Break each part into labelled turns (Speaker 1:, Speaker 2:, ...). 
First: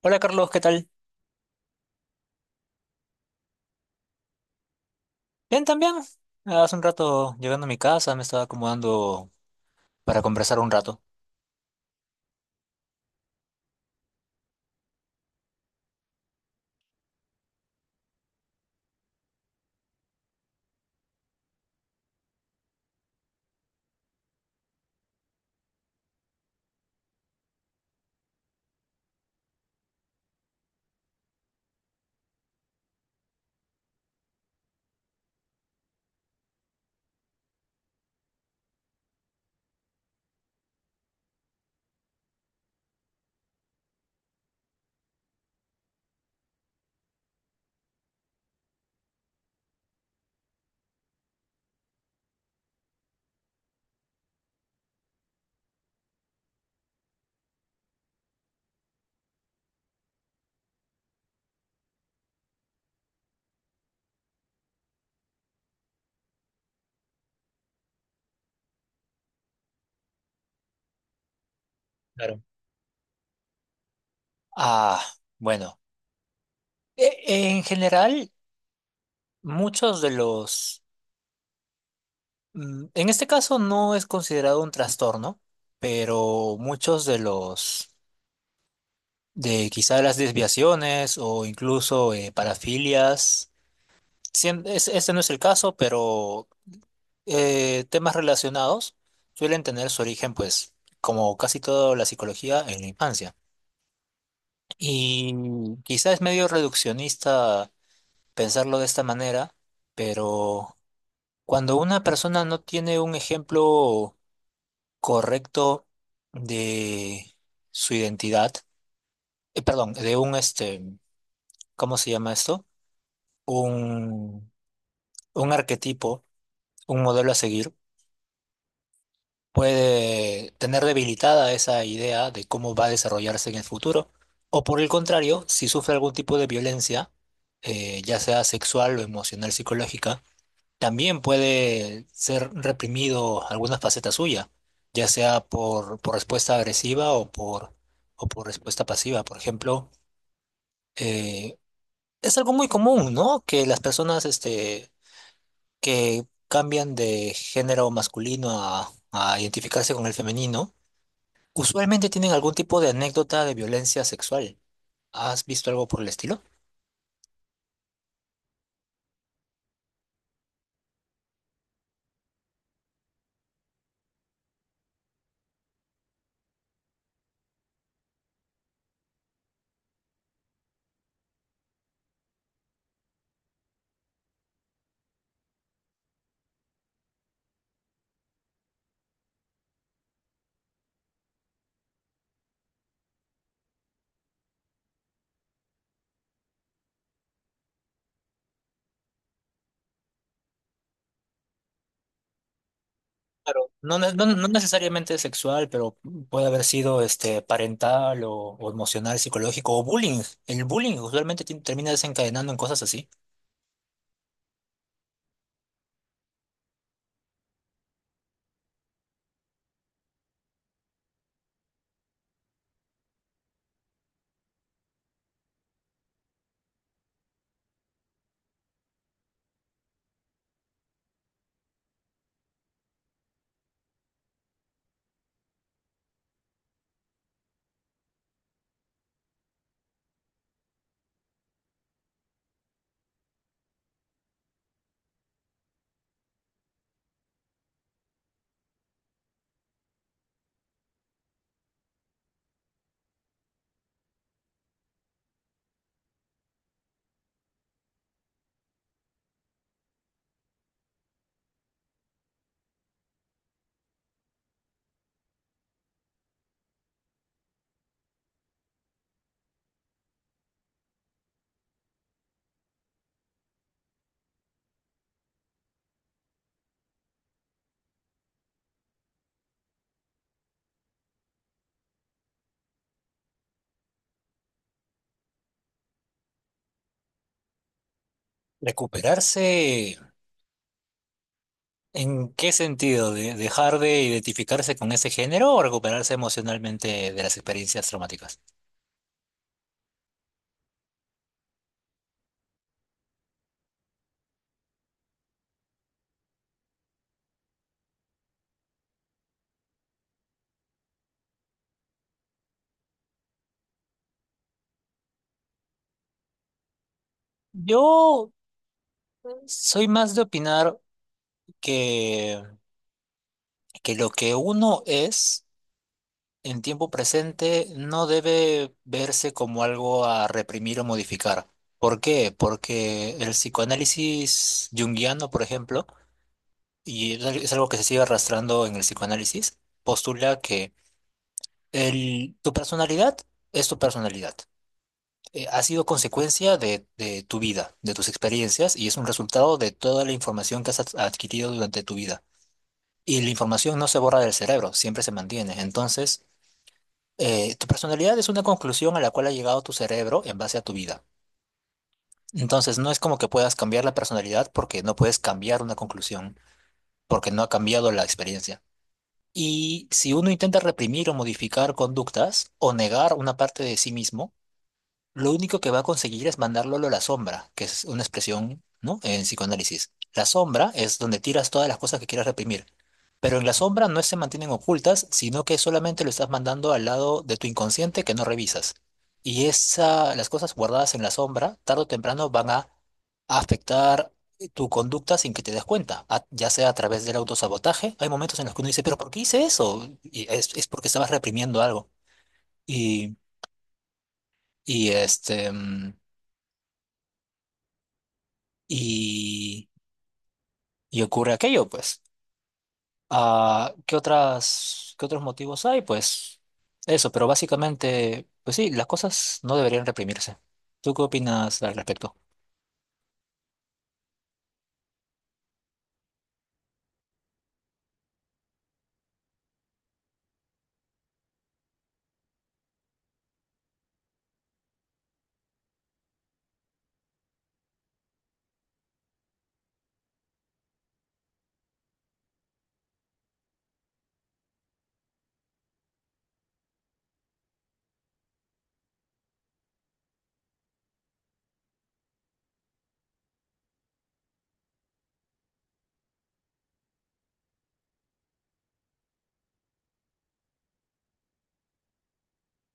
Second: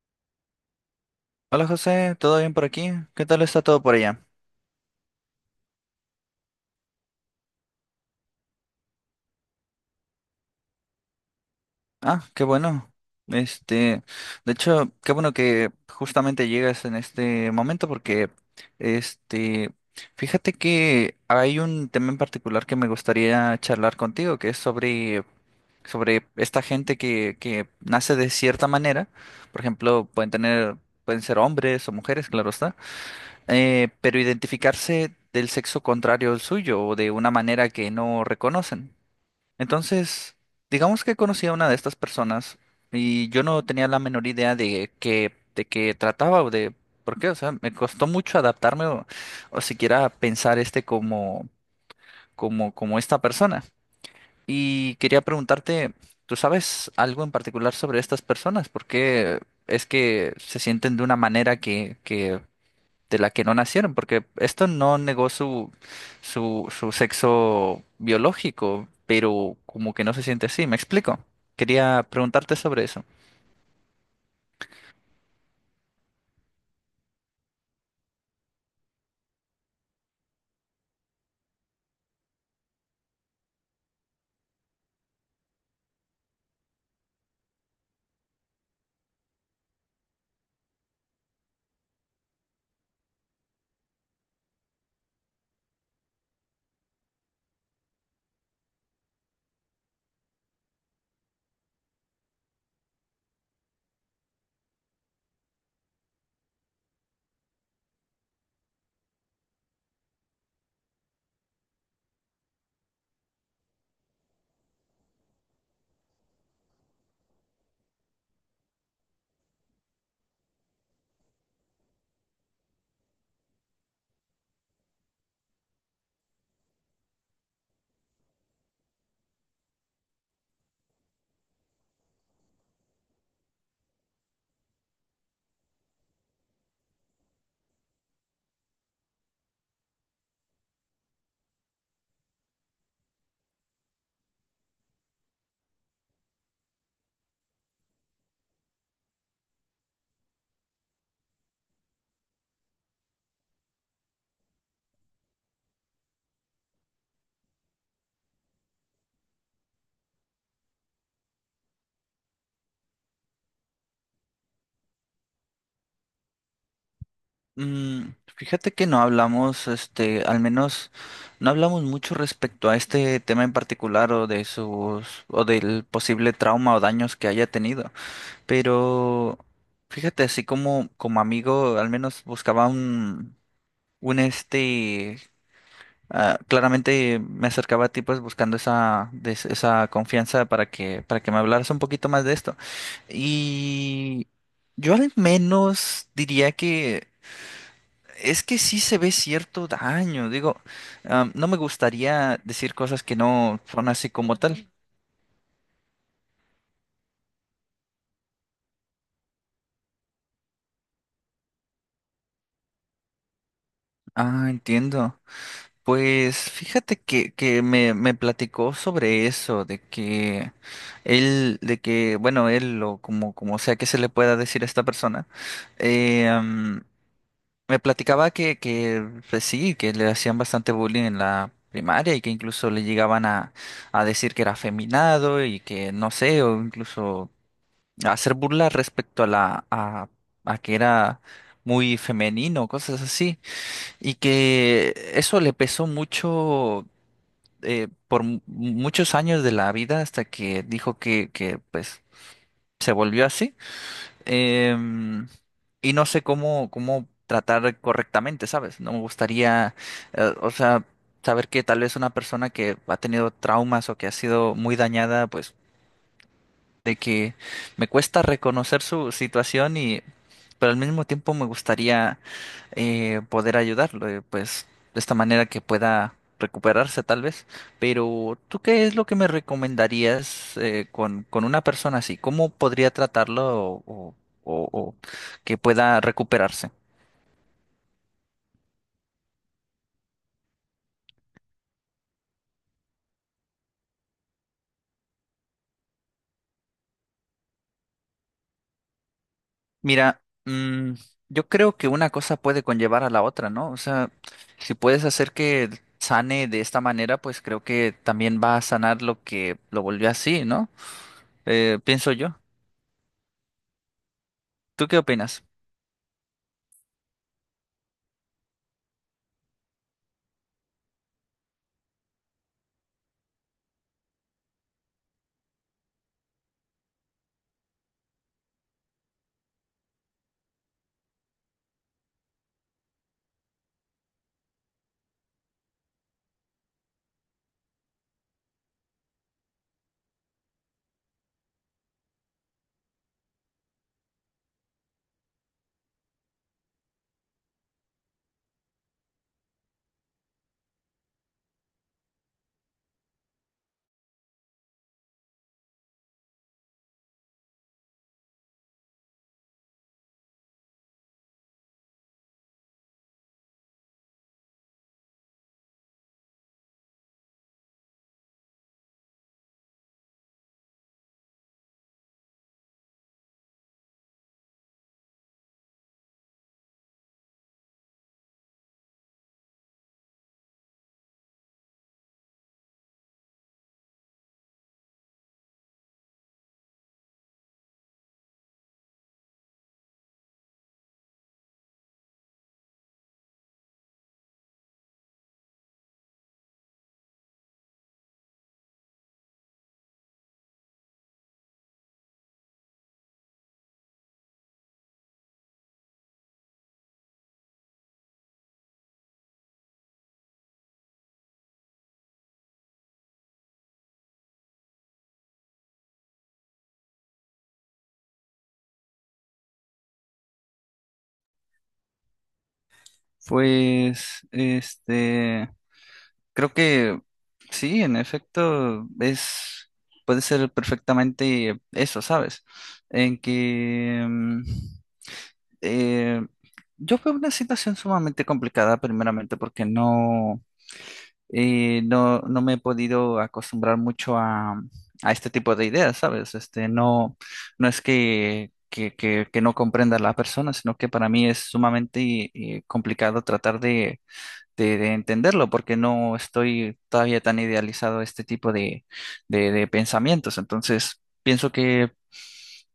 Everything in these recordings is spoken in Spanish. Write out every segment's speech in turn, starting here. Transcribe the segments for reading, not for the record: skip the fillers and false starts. Speaker 1: Hola Carlos, ¿qué tal?
Speaker 2: Hola José, ¿todo bien por aquí? ¿Qué tal está todo por allá?
Speaker 1: Bien, también. Hace un rato llegando a mi casa, me estaba acomodando para conversar un rato.
Speaker 2: Ah, qué bueno. Este, de hecho, qué bueno que justamente llegas en este momento porque, este, fíjate que hay un tema en particular que me gustaría charlar contigo, que es sobre esta gente que nace de cierta manera. Por ejemplo, pueden tener, pueden ser hombres o mujeres, claro está, pero identificarse del sexo contrario al suyo o de una manera que no reconocen. Entonces, digamos que conocí a una de estas personas y yo no tenía la menor idea de qué trataba o de por qué, o sea, me costó mucho adaptarme o siquiera pensar este como como esta persona. Y quería preguntarte, ¿tú sabes algo en particular sobre estas personas? ¿Por qué es que se sienten de una manera que de la que no nacieron, porque esto no negó su sexo biológico, pero como que no se siente así? ¿Me explico? Quería
Speaker 1: Claro.
Speaker 2: preguntarte sobre eso.
Speaker 1: Ah, bueno. En general, muchos de los... mm, en este caso no es considerado un trastorno, pero muchos de los... de quizá las desviaciones o incluso parafilias, este no es el caso, pero temas relacionados suelen tener su origen, pues, como casi toda la psicología, en la infancia. Y quizás es medio reduccionista pensarlo de esta manera, pero cuando una persona no tiene un ejemplo correcto de su identidad, perdón, ¿cómo se llama esto? Un, un arquetipo, un modelo a seguir puede tener debilitada esa idea de cómo va a desarrollarse en el futuro, o por el contrario, si sufre algún tipo de violencia, ya sea sexual o emocional, psicológica, también puede ser reprimido alguna faceta suya, ya sea por respuesta agresiva o por respuesta pasiva. Por ejemplo, eh, es algo muy común, ¿no? Que las personas que cambian de género masculino a identificarse con el femenino, usualmente tienen algún tipo de anécdota de violencia sexual. ¿Has visto algo por el estilo?
Speaker 2: Mm, fíjate que no hablamos, este, al menos no hablamos mucho respecto a este tema en particular o de sus, o del posible trauma o daños que haya tenido, pero fíjate, así como, como amigo, al menos buscaba un este. Ah, claramente me acercaba a ti pues buscando esa, esa confianza para que me hablaras un poquito más de esto. Y yo al menos diría que es que sí se ve cierto daño. Digo, no me gustaría decir cosas que no
Speaker 1: Claro,
Speaker 2: son así como
Speaker 1: no
Speaker 2: tal.
Speaker 1: necesariamente sexual, pero puede haber sido este parental o emocional, psicológico o bullying. El bullying usualmente termina desencadenando en cosas así.
Speaker 2: Ah, entiendo. Pues fíjate que me platicó sobre eso, de que él, de que, bueno, él o como, como sea que se le pueda decir a esta persona, eh, mm, me platicaba que pues sí, que le hacían bastante bullying en la primaria y que incluso le llegaban a decir que era afeminado y que no sé, o incluso hacer burla respecto a a que era muy femenino, cosas así. Y que eso le pesó mucho por muchos años de la vida hasta que dijo que pues se volvió así. Em, y no sé cómo, cómo tratar correctamente, ¿sabes? No me gustaría, o sea, saber que tal vez una persona que ha tenido traumas o que ha sido muy dañada, pues de que me cuesta reconocer su situación y, pero al mismo tiempo me gustaría poder ayudarlo, pues de esta manera que pueda recuperarse tal vez. Pero ¿tú qué es lo que me recomendarías con una persona así? ¿Cómo podría tratarlo o, o- o que pueda recuperarse?
Speaker 1: ¿Recuperarse en qué sentido? ¿Dejar de identificarse con ese género o recuperarse emocionalmente de las experiencias traumáticas?
Speaker 2: Mira, mm, yo creo que una cosa puede conllevar a la otra, ¿no? O sea, si puedes hacer que sane de esta manera, pues creo que también va a sanar lo que lo volvió así, ¿no? Pienso yo. ¿Tú qué opinas?
Speaker 1: Yo soy más de opinar que, que lo que uno es en tiempo presente no debe verse como algo a reprimir o modificar. ¿Por qué? Porque el psicoanálisis junguiano, por ejemplo, y es algo que se sigue arrastrando en el psicoanálisis, postula que tu personalidad es tu personalidad. Ha sido consecuencia de tu vida, de tus experiencias, y es un resultado de toda la información que adquirido durante tu vida. Y la información no se borra del cerebro, siempre se mantiene. Entonces, tu personalidad es una conclusión a la cual ha llegado tu cerebro en base a tu vida. Entonces, no es como que puedas cambiar la personalidad porque no puedes cambiar una conclusión, porque no ha cambiado la experiencia. Y si uno intenta reprimir o modificar conductas o negar una parte de sí mismo, lo único que va a conseguir es mandarlo a la sombra, que es una expresión, ¿no? En psicoanálisis. La sombra es donde tiras todas las cosas que quieras reprimir. Pero en la sombra no se mantienen ocultas, sino que solamente lo estás mandando al lado de tu inconsciente que no revisas. Y esa, las cosas guardadas en la sombra, tarde o temprano, van a afectar tu conducta sin que te des cuenta, ya sea a través del autosabotaje. Hay momentos en los que uno dice, pero ¿por qué hice eso? Es porque estabas reprimiendo algo. Y, y este, mm, y, y ocurre aquello, pues. Ah, ¿qué otros motivos hay? Pues eso, pero básicamente, pues sí, las cosas no deberían reprimirse. ¿Tú qué opinas al respecto?
Speaker 2: Pues, creo que sí, en efecto, es, puede ser perfectamente eso, ¿sabes? En que mm, eh, yo veo una situación sumamente complicada, primeramente, porque no, no me he podido acostumbrar mucho a este tipo de ideas, ¿sabes? Este, no, no es que no comprenda a la persona, sino que para mí es sumamente complicado tratar de de entenderlo, porque no estoy todavía tan idealizado a este tipo de, de pensamientos. Entonces, pienso que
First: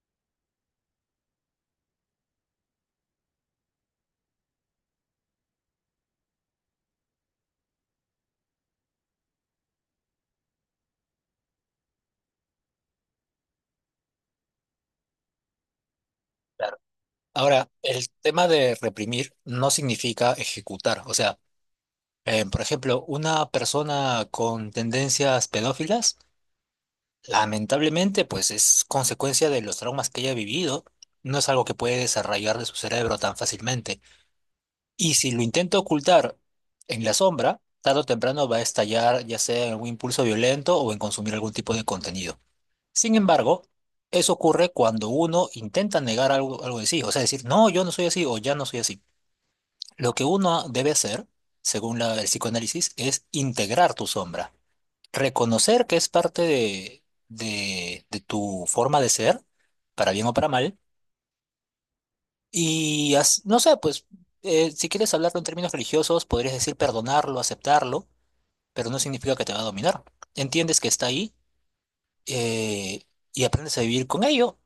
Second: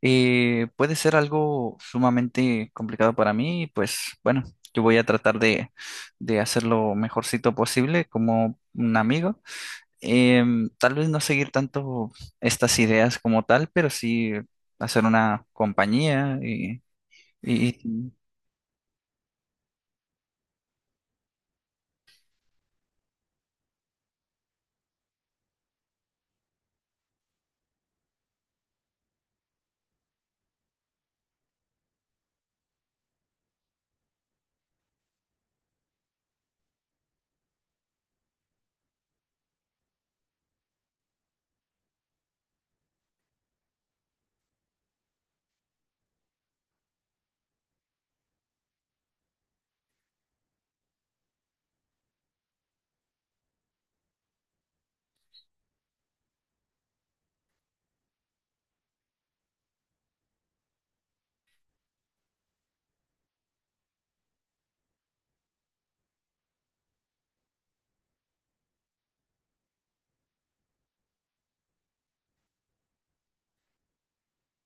Speaker 2: puede ser algo sumamente complicado para mí, y pues bueno, yo voy a tratar de hacer lo mejorcito posible como un amigo. Tal vez no seguir tanto estas ideas como tal, pero sí hacer una compañía
Speaker 1: Claro.
Speaker 2: y... y-
Speaker 1: Ahora, el
Speaker 2: y-
Speaker 1: tema de reprimir no significa ejecutar. O sea, por ejemplo, una persona con tendencias pedófilas, lamentablemente, pues es consecuencia de los traumas que haya vivido. No es algo que puede desarrollar de su cerebro tan fácilmente. Y si lo intento ocultar en la sombra, tarde o temprano va a estallar ya sea en algún impulso violento o en consumir algún tipo de contenido. Sin embargo, eso ocurre cuando uno intenta negar algo, algo de sí, o sea, decir, no, yo no soy así o ya no soy así. Lo que uno debe hacer, según el psicoanálisis, es integrar tu sombra, reconocer que es parte de, de tu forma de ser, para bien o para mal y no sé, pues si quieres hablarlo en términos religiosos, podrías decir perdonarlo, aceptarlo, pero no significa que te va a dominar. Entiendes que está ahí eh, y aprendes a vivir con ello,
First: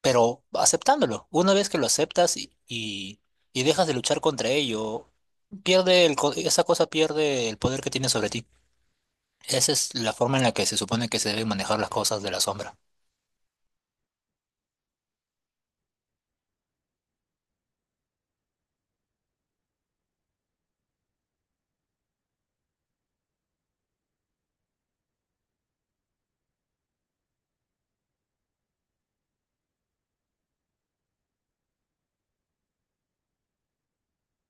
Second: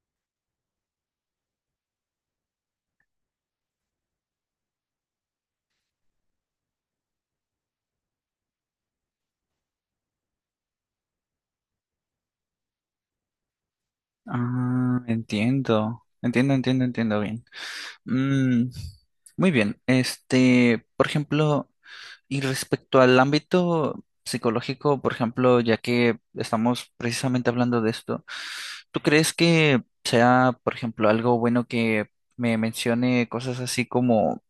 Speaker 1: pero aceptándolo. Una vez que lo aceptas y dejas de luchar contra ello, esa cosa pierde el poder que tiene sobre ti. Esa es la forma en la que se supone que se deben manejar las cosas de la sombra.
Speaker 2: ah, entiendo, entiendo, entiendo, entiendo bien. Mm, muy bien. Este, por ejemplo, y respecto al ámbito psicológico, por ejemplo, ya que estamos precisamente hablando de esto, ¿tú crees que sea, por ejemplo, algo bueno que me mencione cosas así como,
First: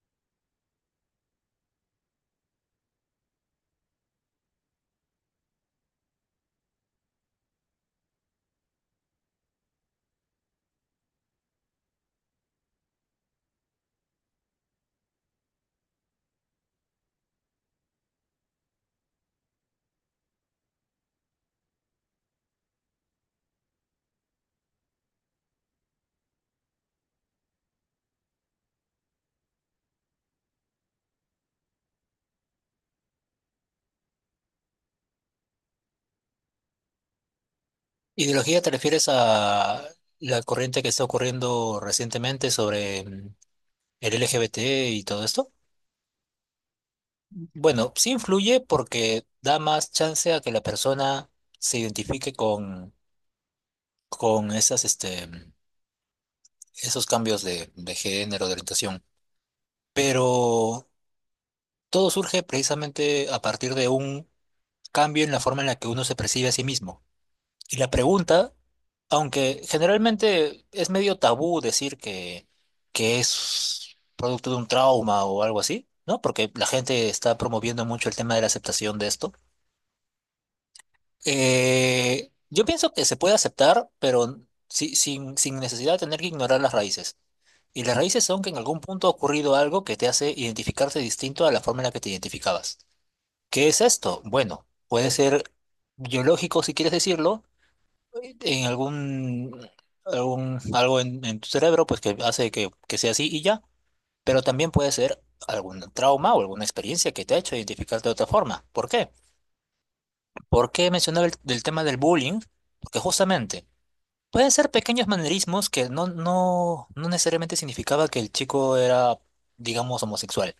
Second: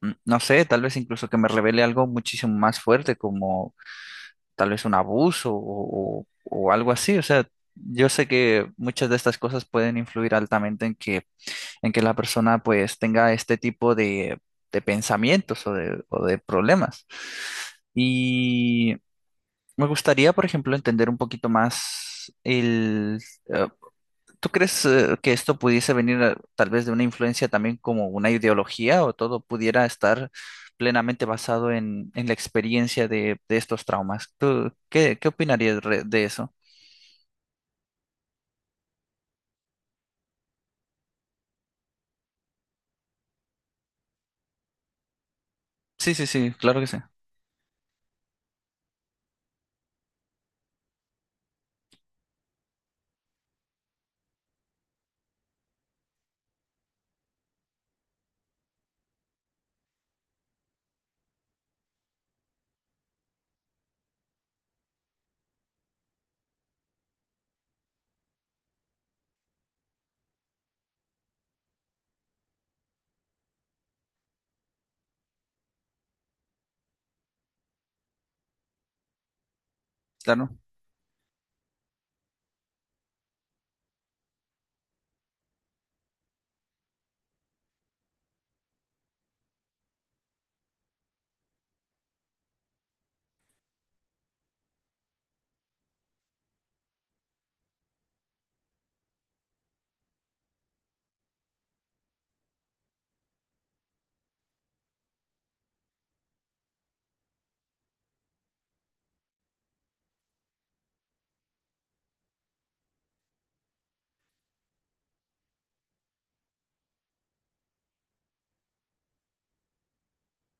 Speaker 2: mm, no sé, tal vez incluso que me revele algo muchísimo más fuerte, como tal vez un abuso o algo así? O sea, yo sé que muchas de estas cosas pueden influir altamente en que la persona pues tenga este tipo de pensamientos o de problemas. Y me gustaría, por ejemplo, entender un poquito más el... eh, ¿tú crees que esto pudiese venir tal vez de una influencia también como una ideología o todo pudiera estar plenamente basado en la experiencia de estos traumas? ¿Tú qué opinarías de eso?
Speaker 1: Ideología, ¿te refieres a la corriente que está ocurriendo recientemente sobre el LGBT y todo esto?
Speaker 2: Sí, sí, sí, claro que sí.
Speaker 1: Bueno, sí influye porque da más chance a que la persona se identifique con esas, esos cambios de género, de orientación. Pero todo surge precisamente a partir de un cambio en la forma en la que uno se percibe a sí mismo. Y la pregunta, aunque generalmente es medio tabú decir que es producto de un trauma o algo así, ¿no? Porque la gente está promoviendo mucho el tema de la aceptación de esto.
Speaker 2: Claro,
Speaker 1: Yo pienso que se puede aceptar, pero sin necesidad de tener que ignorar las raíces. Y las raíces son que en algún punto ha ocurrido algo que te hace identificarte distinto a la forma en la que te identificabas. ¿Qué es esto? Bueno, puede ser biológico, si quieres decirlo, en algún algo en tu cerebro, pues que hace que sea así y ya. Pero también puede ser algún trauma o alguna experiencia que te ha hecho identificarte de otra forma. ¿Por qué? ¿Por qué mencionaba del tema del bullying? Porque justamente pueden ser pequeños manerismos que no necesariamente significaba que el chico era, digamos, homosexual.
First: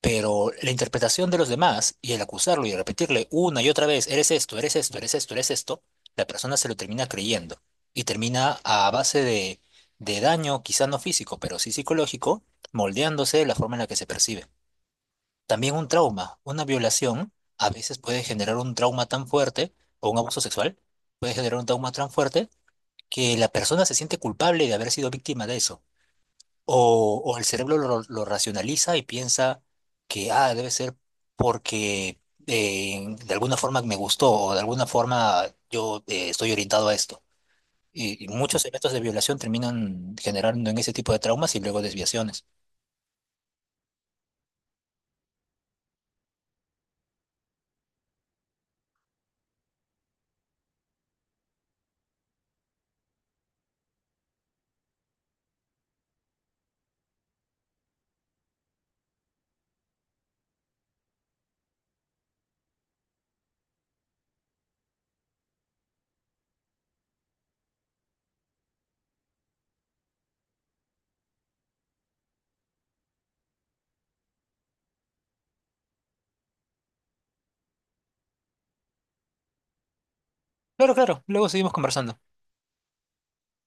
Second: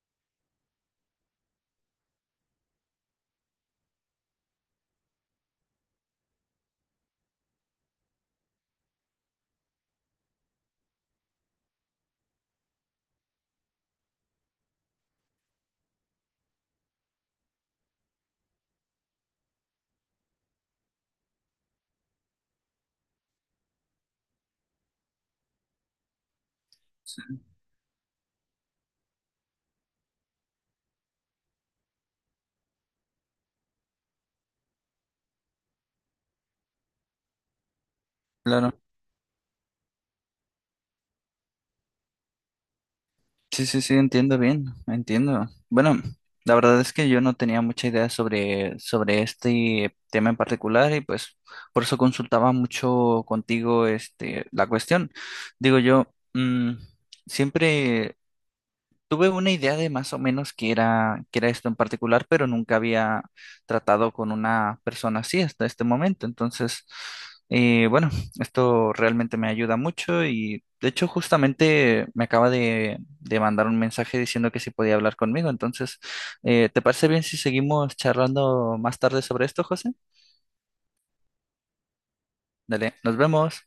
Speaker 1: Pero la interpretación de los demás y el acusarlo y repetirle una y otra vez, eres esto, eres esto, eres esto, eres esto, la persona se lo termina creyendo y termina a base de daño, quizá no físico, pero sí psicológico, moldeándose de la forma en la que se percibe. También un trauma, una violación a veces puede generar un trauma tan fuerte o un abuso sexual puede generar un trauma tan fuerte que la persona se siente culpable de haber sido víctima de eso. O el cerebro lo racionaliza y piensa que, ah, debe ser porque de alguna forma me gustó o de alguna forma yo estoy orientado a esto. Y muchos
Speaker 2: claro.
Speaker 1: eventos de violación terminan generando en ese tipo de traumas y luego desviaciones.
Speaker 2: Sí, sí, sí, entiendo bien, entiendo. Bueno, la verdad es que yo no tenía mucha idea sobre, sobre este tema en particular y pues por eso consultaba mucho contigo este, la cuestión. Digo yo, mm, siempre tuve una idea de más o menos qué era esto en particular, pero nunca había tratado con una persona así hasta este momento. Entonces, bueno, esto realmente me ayuda mucho y de hecho justamente me acaba de mandar un mensaje diciendo que si podía hablar conmigo. Entonces, ¿te parece bien si seguimos charlando más tarde sobre esto, José?
Speaker 1: Claro, claro, luego seguimos conversando.
Speaker 2: Dale, nos vemos.